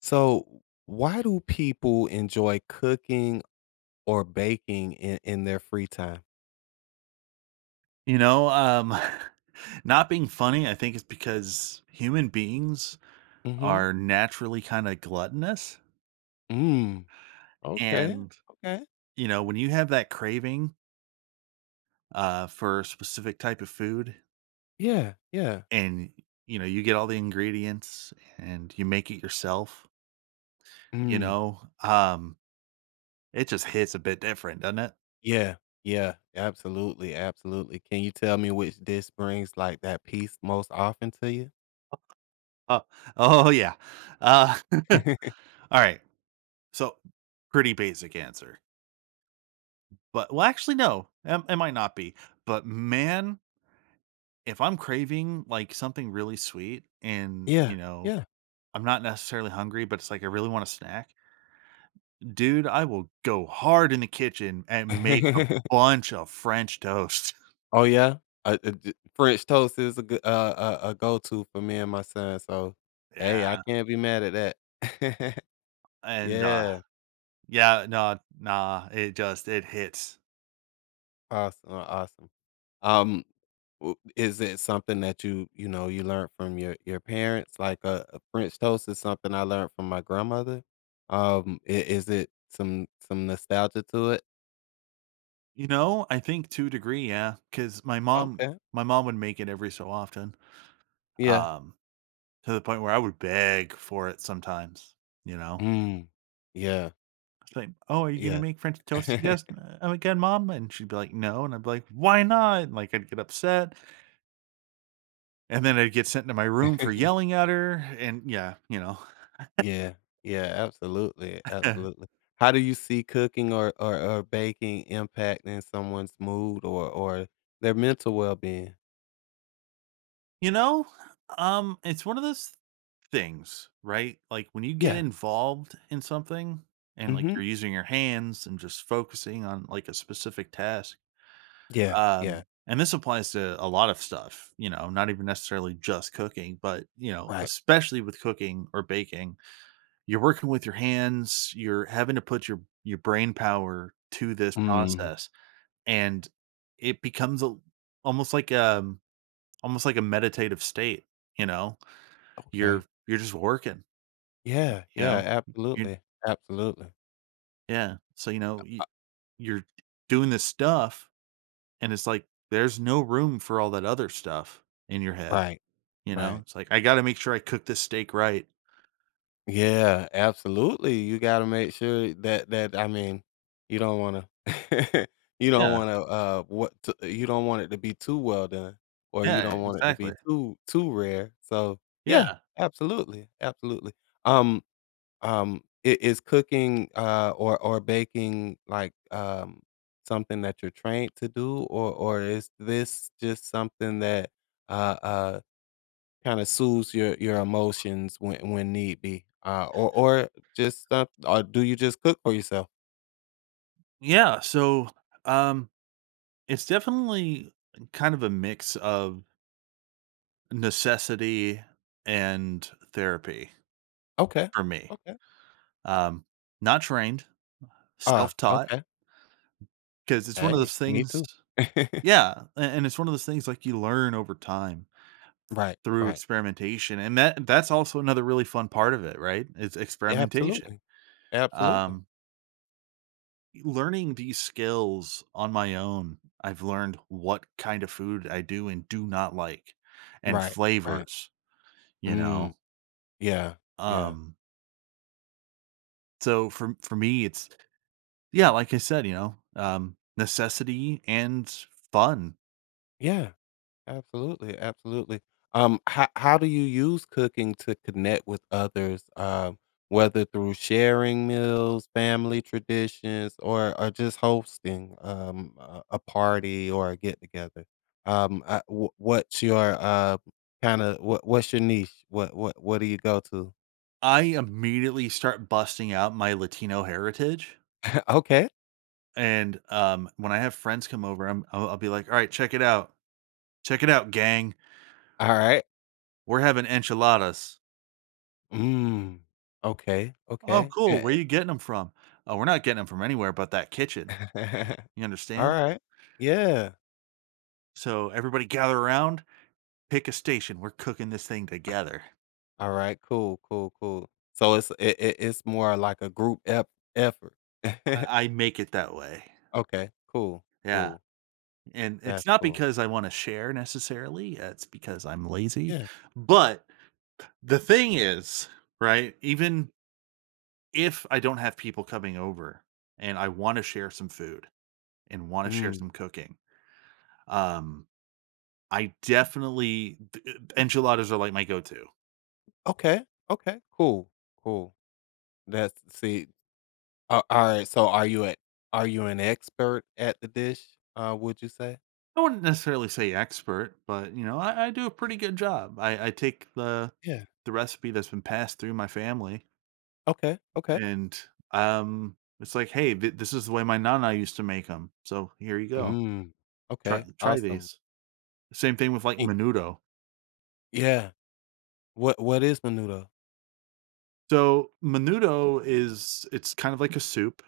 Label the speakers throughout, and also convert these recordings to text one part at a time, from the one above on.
Speaker 1: So, why do people enjoy cooking or baking in their free time?
Speaker 2: You know, um, not being funny, I think it's because human beings
Speaker 1: Mm-hmm.
Speaker 2: are naturally kinda gluttonous,
Speaker 1: Mm. Okay.
Speaker 2: and,
Speaker 1: Okay.
Speaker 2: you know, when you have that craving, for a specific type of food
Speaker 1: Yeah. Yeah.
Speaker 2: and, you know, you get all the ingredients and you make it yourself, you
Speaker 1: Mm.
Speaker 2: know, um, it just hits a bit different, doesn't it?
Speaker 1: Yeah. Yeah. Absolutely. Absolutely. Can you tell me which dish brings like that peace most often to you?
Speaker 2: Oh oh, yeah. Uh, alright, so pretty basic answer, but well, actually, no, it might not be, but man if I'm craving, like, something really sweet and,
Speaker 1: yeah.
Speaker 2: you know,
Speaker 1: Yeah.
Speaker 2: I'm not necessarily hungry, but it's like I really want a snack, dude, I will go hard in the kitchen and make a bunch of French toast.
Speaker 1: oh yeah. French toast is a good a go to for me and my son. So, hey, I
Speaker 2: Yeah,
Speaker 1: can't be mad at that.
Speaker 2: and,
Speaker 1: yeah.
Speaker 2: yeah, no, nah, it just it hits.
Speaker 1: Awesome, awesome. Um, is it something that you learned from your parents? Like a French toast is something I learned from my grandmother. Is it some nostalgia to it?
Speaker 2: You know, I think to a degree, yeah, because my mom
Speaker 1: Okay,
Speaker 2: my mom would make it every so often,
Speaker 1: yeah,
Speaker 2: um, to the point where I would beg for it sometimes, you know?
Speaker 1: mm, yeah,
Speaker 2: Like, "Oh, are you gonna
Speaker 1: yeah,
Speaker 2: make French toast again, mom?" And she'd be like, "No," and I'd be like, "Why not?" And, like, I'd get upset, and then I'd get sent to my room for yelling at her, and yeah, you know.
Speaker 1: yeah, yeah. Absolutely, absolutely. How do you see cooking or baking impacting someone's mood or their mental well being?
Speaker 2: You know, it's one of those things, right? Like, when you get
Speaker 1: Yeah,
Speaker 2: involved in something and, like,
Speaker 1: mm-hmm.
Speaker 2: you're using your hands and just focusing on, like, a specific task,
Speaker 1: yeah, yeah.
Speaker 2: and this applies to a lot of stuff, you know, not even necessarily just cooking, but, you know,
Speaker 1: Right.
Speaker 2: especially with cooking or baking. You're working with your hands, you're having to put your brain power to this
Speaker 1: Mm,
Speaker 2: process, and it becomes a almost like, um, almost like a meditative state, you know?
Speaker 1: okay.
Speaker 2: You're just working,
Speaker 1: Yeah,
Speaker 2: you know?
Speaker 1: yeah,
Speaker 2: You
Speaker 1: absolutely, absolutely.
Speaker 2: yeah. So, you know, you're doing this stuff, and it's like there's no room for all that other stuff in your head,
Speaker 1: Right,
Speaker 2: you know?
Speaker 1: right.
Speaker 2: It's like, "I gotta make sure I cook this steak right."
Speaker 1: Yeah, absolutely, you gotta make sure that I mean, you don't wanna
Speaker 2: Yeah.
Speaker 1: you don't want it to be too well done, or you
Speaker 2: Yeah,
Speaker 1: don't want it to
Speaker 2: exactly.
Speaker 1: be too rare, so, yeah,
Speaker 2: Yeah.
Speaker 1: absolutely, absolutely. Um I is cooking, or baking, like, something that you're trained to do, or is this just something that, uh uh, kinda soothes your emotions when need be? Or just some or do you just cook for yourself?
Speaker 2: Yeah, so, um it's definitely kind of a mix of necessity and therapy
Speaker 1: Okay,
Speaker 2: for me.
Speaker 1: okay.
Speaker 2: Um, Not trained,
Speaker 1: Ah,
Speaker 2: self-taught, taught
Speaker 1: okay.
Speaker 2: because it's one of
Speaker 1: Hey,
Speaker 2: those
Speaker 1: me
Speaker 2: things.
Speaker 1: too.
Speaker 2: Yeah, a and it's one of those things, like, you learn over time
Speaker 1: Right,
Speaker 2: through
Speaker 1: right.
Speaker 2: experimentation, and that's also another really fun part of it, right? It's
Speaker 1: Yeah,
Speaker 2: experimentation.
Speaker 1: absolutely, absolutely.
Speaker 2: Um, Learning these skills on my own, I've learned what kind of food I do and do not like, and
Speaker 1: Right, right.
Speaker 2: flavors, you
Speaker 1: Mm,
Speaker 2: know?
Speaker 1: yeah, yeah,
Speaker 2: Um, so for me, it's yeah, like I said, you know, necessity and fun.
Speaker 1: yeah. Absolutely, absolutely. How do you use cooking to connect with others, whether through sharing meals, family traditions, or just hosting a party or a get together? What's your kind of what's your niche? What do you go to?
Speaker 2: I immediately start busting out my Latino heritage,
Speaker 1: okay,
Speaker 2: and when I have friends come over, I'll be like, "All right, check it out, gang.
Speaker 1: all right.
Speaker 2: We're having enchiladas.
Speaker 1: Mm, okay,
Speaker 2: Oh,
Speaker 1: okay.
Speaker 2: cool. Where you getting them from? Oh, we're not getting them from anywhere but that kitchen. You
Speaker 1: all
Speaker 2: understand?
Speaker 1: right. Yeah.
Speaker 2: So everybody gather around, pick a station. We're cooking this thing together.
Speaker 1: All right, cool, cool, cool. So it's it, it it's more like a group effort.
Speaker 2: I make it that way.
Speaker 1: okay, cool,
Speaker 2: Yeah.
Speaker 1: cool.
Speaker 2: And it's
Speaker 1: That's
Speaker 2: not
Speaker 1: cool.
Speaker 2: because I wanna share necessarily, it's because I'm lazy.
Speaker 1: Yeah.
Speaker 2: But the thing is, right, even if I don't have people coming over and I wanna share some food and wanna share
Speaker 1: Mm.
Speaker 2: some cooking, um, I definitely enchiladas are like my go-to.
Speaker 1: Okay. Okay. Cool. Cool. That's see. All right. Are you an expert at the dish? Would you say?
Speaker 2: I wouldn't necessarily say expert, but, you know, I do a pretty good job. I take the
Speaker 1: Yeah.
Speaker 2: recipe that's been passed through my family.
Speaker 1: Okay. Okay.
Speaker 2: And, it's like, "Hey, th this is the way my nana used to make them. So here you go.
Speaker 1: Mm.
Speaker 2: Try
Speaker 1: Okay.
Speaker 2: try
Speaker 1: Awesome.
Speaker 2: these." Same thing with, like,
Speaker 1: Y-
Speaker 2: menudo.
Speaker 1: Yeah. What is menudo?
Speaker 2: So, menudo is it's kind of like a soup,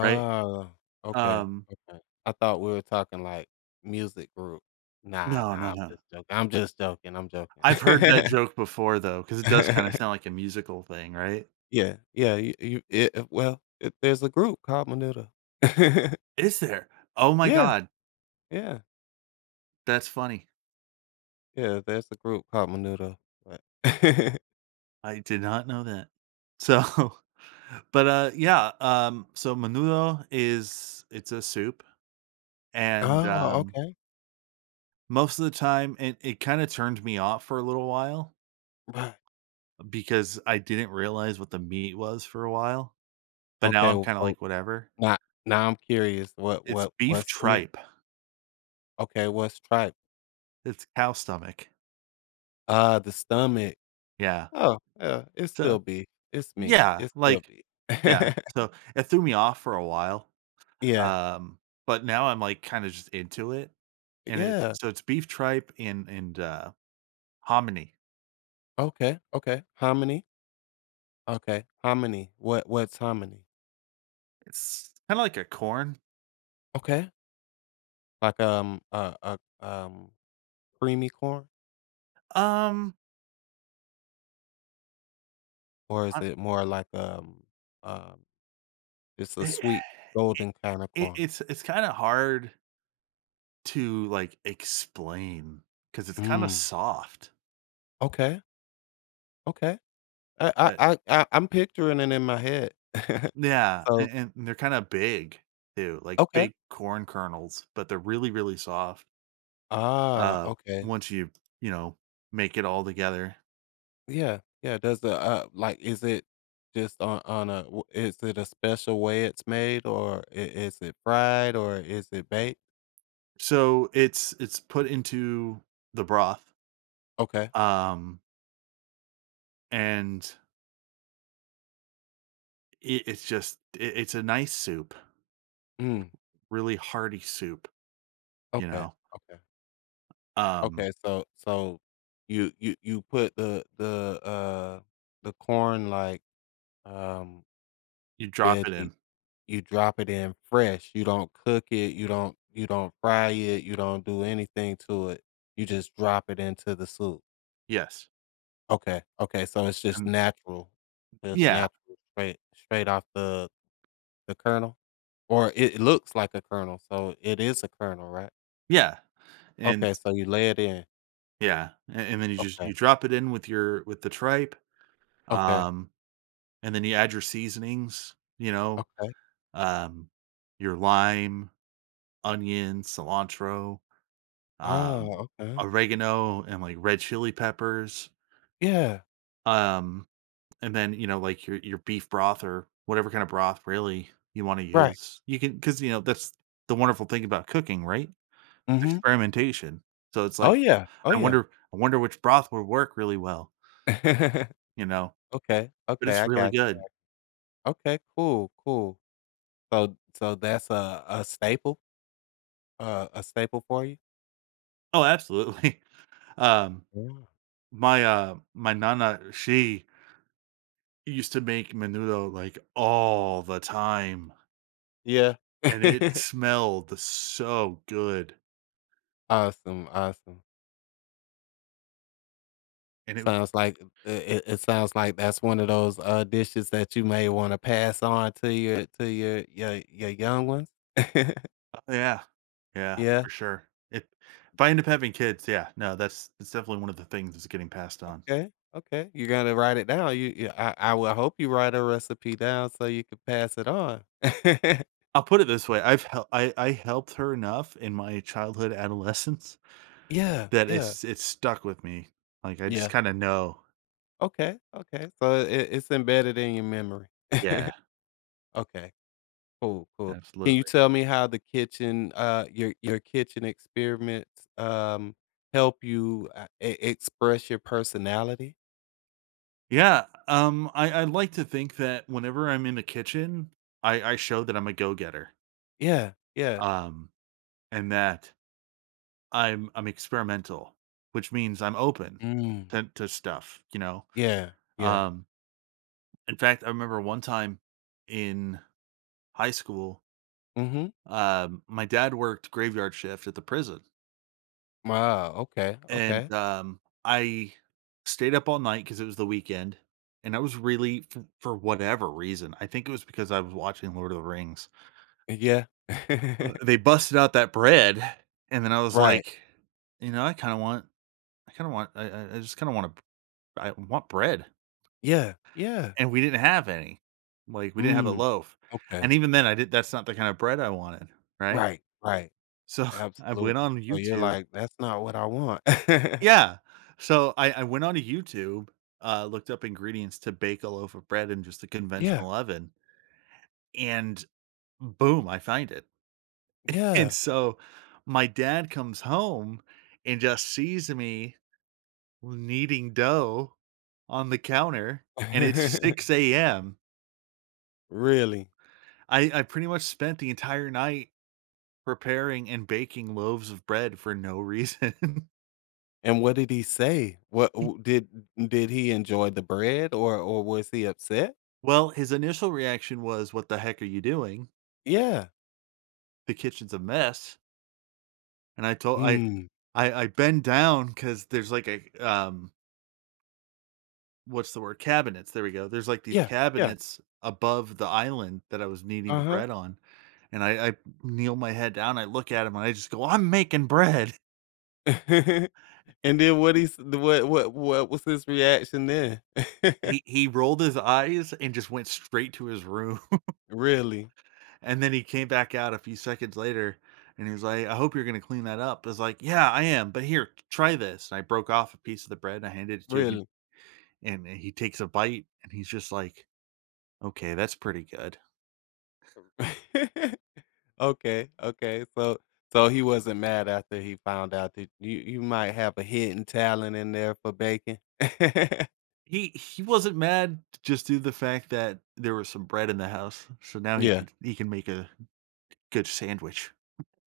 Speaker 2: right?
Speaker 1: okay,
Speaker 2: Um
Speaker 1: okay. I thought we were talking, like, music group. Nah,
Speaker 2: No,
Speaker 1: nah,
Speaker 2: no,
Speaker 1: I'm
Speaker 2: no.
Speaker 1: just joking, I'm just joking, I'm
Speaker 2: I've heard that
Speaker 1: joking.
Speaker 2: joke before, though, because it does kinda sound like a musical thing, right?
Speaker 1: Yeah, yeah, well, it there's a group called Menudo.
Speaker 2: Is there? Oh my
Speaker 1: Yeah,
Speaker 2: god,
Speaker 1: yeah,
Speaker 2: that's funny.
Speaker 1: yeah, there's a group called Menudo, but
Speaker 2: I did not know that. So but, yeah, so menudo is it's a soup, and,
Speaker 1: Oh,
Speaker 2: um,
Speaker 1: okay,
Speaker 2: most of the time. And it kinda turned me off for a little while
Speaker 1: right.
Speaker 2: because I didn't realize what the meat was for a while, but now
Speaker 1: Okay,
Speaker 2: I'm
Speaker 1: well,
Speaker 2: kinda
Speaker 1: so
Speaker 2: like, "Whatever."
Speaker 1: now now I'm curious, what
Speaker 2: It's
Speaker 1: what
Speaker 2: beef
Speaker 1: what's the meat?
Speaker 2: tripe.
Speaker 1: Okay, what's tripe?
Speaker 2: It's cow stomach.
Speaker 1: The stomach.
Speaker 2: Yeah.
Speaker 1: Oh, yeah, it's
Speaker 2: So
Speaker 1: still beef. It's meat.
Speaker 2: yeah,
Speaker 1: It's still
Speaker 2: like
Speaker 1: beef.
Speaker 2: yeah. So, it threw me off for a while,
Speaker 1: Yeah.
Speaker 2: um, but now I'm, like, kinda just into it, and it's
Speaker 1: Yeah.
Speaker 2: so it's beef tripe and and hominy.
Speaker 1: Okay, okay. Hominy? Okay. Hominy. What's hominy?
Speaker 2: It's kinda like a corn.
Speaker 1: Okay. Like, a, um, creamy corn?
Speaker 2: Um,
Speaker 1: Or is
Speaker 2: I
Speaker 1: it more like, um, it's a
Speaker 2: it
Speaker 1: sweet golden kinda
Speaker 2: it
Speaker 1: corn?
Speaker 2: it's it's kinda hard to, like, explain because it's kinda
Speaker 1: Mm,
Speaker 2: soft,
Speaker 1: okay, okay. I I
Speaker 2: but
Speaker 1: I I I'm picturing it in my head.
Speaker 2: yeah,
Speaker 1: So
Speaker 2: and they're kinda big too, like
Speaker 1: okay.
Speaker 2: big corn kernels, but they're really, really soft,
Speaker 1: Ah,
Speaker 2: uh,
Speaker 1: okay.
Speaker 2: once you, you know, make it all together.
Speaker 1: Yeah, yeah, does the, like, is it just on a w is it a special way it's made, or I is it fried, or is it baked?
Speaker 2: So, it's put into the broth,
Speaker 1: Okay.
Speaker 2: um, and it's just it's a nice soup,
Speaker 1: Mm,
Speaker 2: really hearty soup, you
Speaker 1: okay,
Speaker 2: know?
Speaker 1: okay,
Speaker 2: Um,
Speaker 1: okay, so so you put the corn, like, um,
Speaker 2: you drop it
Speaker 1: veggie
Speaker 2: in.
Speaker 1: you drop it in fresh, you don't cook it, you don't fry it, you don't do anything to it, you just drop it into the soup.
Speaker 2: Yes,
Speaker 1: Okay, okay, so it's
Speaker 2: and
Speaker 1: just
Speaker 2: yeah,
Speaker 1: natural, straight off the kernel? Or it looks like a kernel, so it is a kernel, right?
Speaker 2: yeah, and
Speaker 1: Okay, so you lay it in.
Speaker 2: yeah, a and then you just
Speaker 1: Okay,
Speaker 2: you drop it in with your with the tripe,
Speaker 1: okay,
Speaker 2: um, and then you add your seasonings, you know,
Speaker 1: okay.
Speaker 2: um, your lime, onion, cilantro, um,
Speaker 1: Oh, okay.
Speaker 2: oregano, and, like, red chili peppers,
Speaker 1: Yeah,
Speaker 2: um, and then, you know, like, your beef broth or whatever kind of broth really you wanna
Speaker 1: right.
Speaker 2: use. You can because you know, that's the wonderful thing about cooking, right? It's
Speaker 1: Mhm.
Speaker 2: experimentation. So it's
Speaker 1: Oh,
Speaker 2: like,
Speaker 1: yeah, oh,
Speaker 2: I
Speaker 1: yeah.
Speaker 2: wonder I wonder which broth would work really well, you know,
Speaker 1: Okay,
Speaker 2: but
Speaker 1: okay,
Speaker 2: it's
Speaker 1: I
Speaker 2: really
Speaker 1: got you.
Speaker 2: good.
Speaker 1: Okay, cool, cool. So so that's a staple for you?
Speaker 2: Oh, absolutely. Um,
Speaker 1: Yeah.
Speaker 2: my, my nana, she used to make menudo, like, all the time,
Speaker 1: Yeah.
Speaker 2: and it smelled so good,
Speaker 1: Awesome, awesome.
Speaker 2: and it was
Speaker 1: Sounds like it it sounds like that's one of those, dishes that you may wanna pass on to your young ones?
Speaker 2: yeah. Yeah,
Speaker 1: Yeah,
Speaker 2: for sure. If I end up having kids, yeah, no, that's it's definitely one of the things that's getting passed on.
Speaker 1: okay, okay, you gotta write it down, you I will hope you write a recipe down so you can pass it on.
Speaker 2: I'll put it this way, I helped her enough in my childhood adolescence
Speaker 1: Yeah,
Speaker 2: that
Speaker 1: yeah,
Speaker 2: it's stuck with me. Like, I just
Speaker 1: yeah.
Speaker 2: kinda know.
Speaker 1: Okay, okay, so it it's embedded in your memory.
Speaker 2: Yeah,
Speaker 1: Okay. Cool, cool. Can you
Speaker 2: absolutely.
Speaker 1: tell me how the kitchen, your kitchen experiments, help you, e express your personality?
Speaker 2: Yeah, I like to think that whenever I'm in the kitchen, I show that I'm a go-getter,
Speaker 1: Yeah, yeah.
Speaker 2: um, and that I'm experimental, which means I'm open
Speaker 1: Mm,
Speaker 2: to stuff, you know?
Speaker 1: yeah, yeah.
Speaker 2: Um, in fact, I remember one time in high school,
Speaker 1: Mhm.
Speaker 2: my dad worked graveyard shift at the prison,
Speaker 1: Wow, okay,
Speaker 2: and,
Speaker 1: okay.
Speaker 2: I stayed up all night because it was the weekend, and I was really for whatever reason, I think it was because I was watching Lord of the Rings.
Speaker 1: Yeah.
Speaker 2: They busted out that bread, and then I was
Speaker 1: Right.
Speaker 2: like, "You know, I kinda want I kinda want I just kinda wanna b I want bread."
Speaker 1: Yeah, yeah.
Speaker 2: And we didn't have any. Like, we didn't have a
Speaker 1: Mm,
Speaker 2: loaf, and
Speaker 1: okay.
Speaker 2: even then, I did that's not the kind of bread I wanted, right?
Speaker 1: Right, right.
Speaker 2: So, I went
Speaker 1: Absolutely.
Speaker 2: on
Speaker 1: So you're
Speaker 2: YouTube.
Speaker 1: like, "That's not what I want."
Speaker 2: Yeah. So, I went onto YouTube, looked up ingredients to bake a loaf of bread in just a
Speaker 1: Yeah,
Speaker 2: conventional oven, and boom, I find it. And
Speaker 1: yeah.
Speaker 2: so, my dad comes home and just sees me kneading dough on the counter, and it's 6 AM.
Speaker 1: Really?
Speaker 2: I pretty much spent the entire night preparing and baking loaves of bread for no reason.
Speaker 1: And what did he say? What w did he enjoy the bread or was he upset?
Speaker 2: Well, his initial reaction was, "What the heck are you doing?
Speaker 1: Yeah.
Speaker 2: The kitchen's a mess." And I told
Speaker 1: Mm.
Speaker 2: I bend down because there's like a, what's the word? Cabinets, there we go. There's like these
Speaker 1: Yeah, yeah.
Speaker 2: cabinets above the island that I was kneading the
Speaker 1: Uh-huh.
Speaker 2: bread on, and I kneel my head down, I look at him, and I just go, "I'm making bread."
Speaker 1: And then what he s what was his reaction then?
Speaker 2: He rolled his eyes and just went straight to his room,
Speaker 1: Really?
Speaker 2: and then he came back out a few seconds later, and he was like, "I hope you're gonna clean that up." I was like, "Yeah, I am, but here, try this." And I broke off a piece of the bread, and I handed it to him,
Speaker 1: Really?
Speaker 2: and he takes a bite, and he's just like, "Okay, that's pretty good."
Speaker 1: Okay, okay. So so he wasn't mad after he found out that you might have a hidden talent in there for baking?
Speaker 2: He wasn't mad just due to the fact that there was some bread in the house, so now
Speaker 1: Yeah.
Speaker 2: he can make a good sandwich.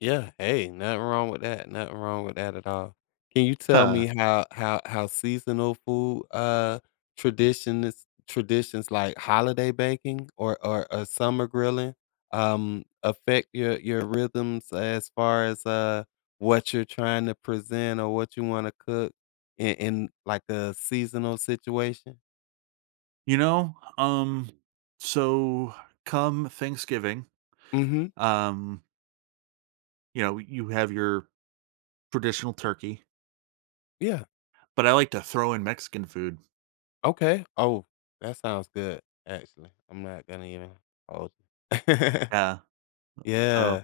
Speaker 1: Yeah, hey, nothing wrong with that, nothing wrong with that at all. Can you tell
Speaker 2: Huh.
Speaker 1: me how seasonal food, traditions like holiday baking or, a summer grilling, affect your rhythms as far as, what you're trying to present or what you wanna cook in, like, a seasonal situation?
Speaker 2: You know, um, so come Thanksgiving,
Speaker 1: Mhm,
Speaker 2: um you know, you have your traditional turkey,
Speaker 1: yeah,
Speaker 2: but I like to throw in Mexican food.
Speaker 1: okay. Oh, that sounds good, actually. I'm not gonna even hold you.
Speaker 2: Yeah. So,
Speaker 1: Yeah.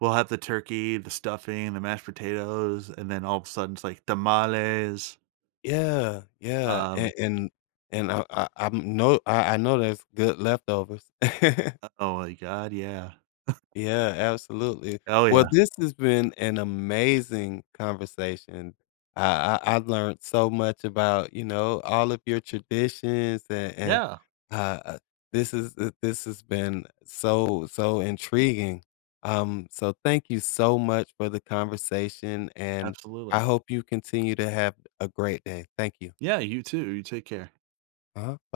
Speaker 2: we'll have the turkey, the stuffing, the mashed potatoes, and then all of a sudden it's like tamales.
Speaker 1: Yeah, yeah,
Speaker 2: Um,
Speaker 1: and I know I know there's good leftovers.
Speaker 2: oh my god, yeah.
Speaker 1: Yeah, absolutely.
Speaker 2: Oh,
Speaker 1: Well,
Speaker 2: yeah.
Speaker 1: this has been an amazing conversation. I learned so much about, you know, all of your traditions and,
Speaker 2: Yeah,
Speaker 1: uh, uh, this is this has been so, so intriguing. So thank you so much for the conversation, and
Speaker 2: absolutely.
Speaker 1: I hope you continue to have a great day. Thank you.
Speaker 2: Yeah, you too. You take care.
Speaker 1: Uh-huh.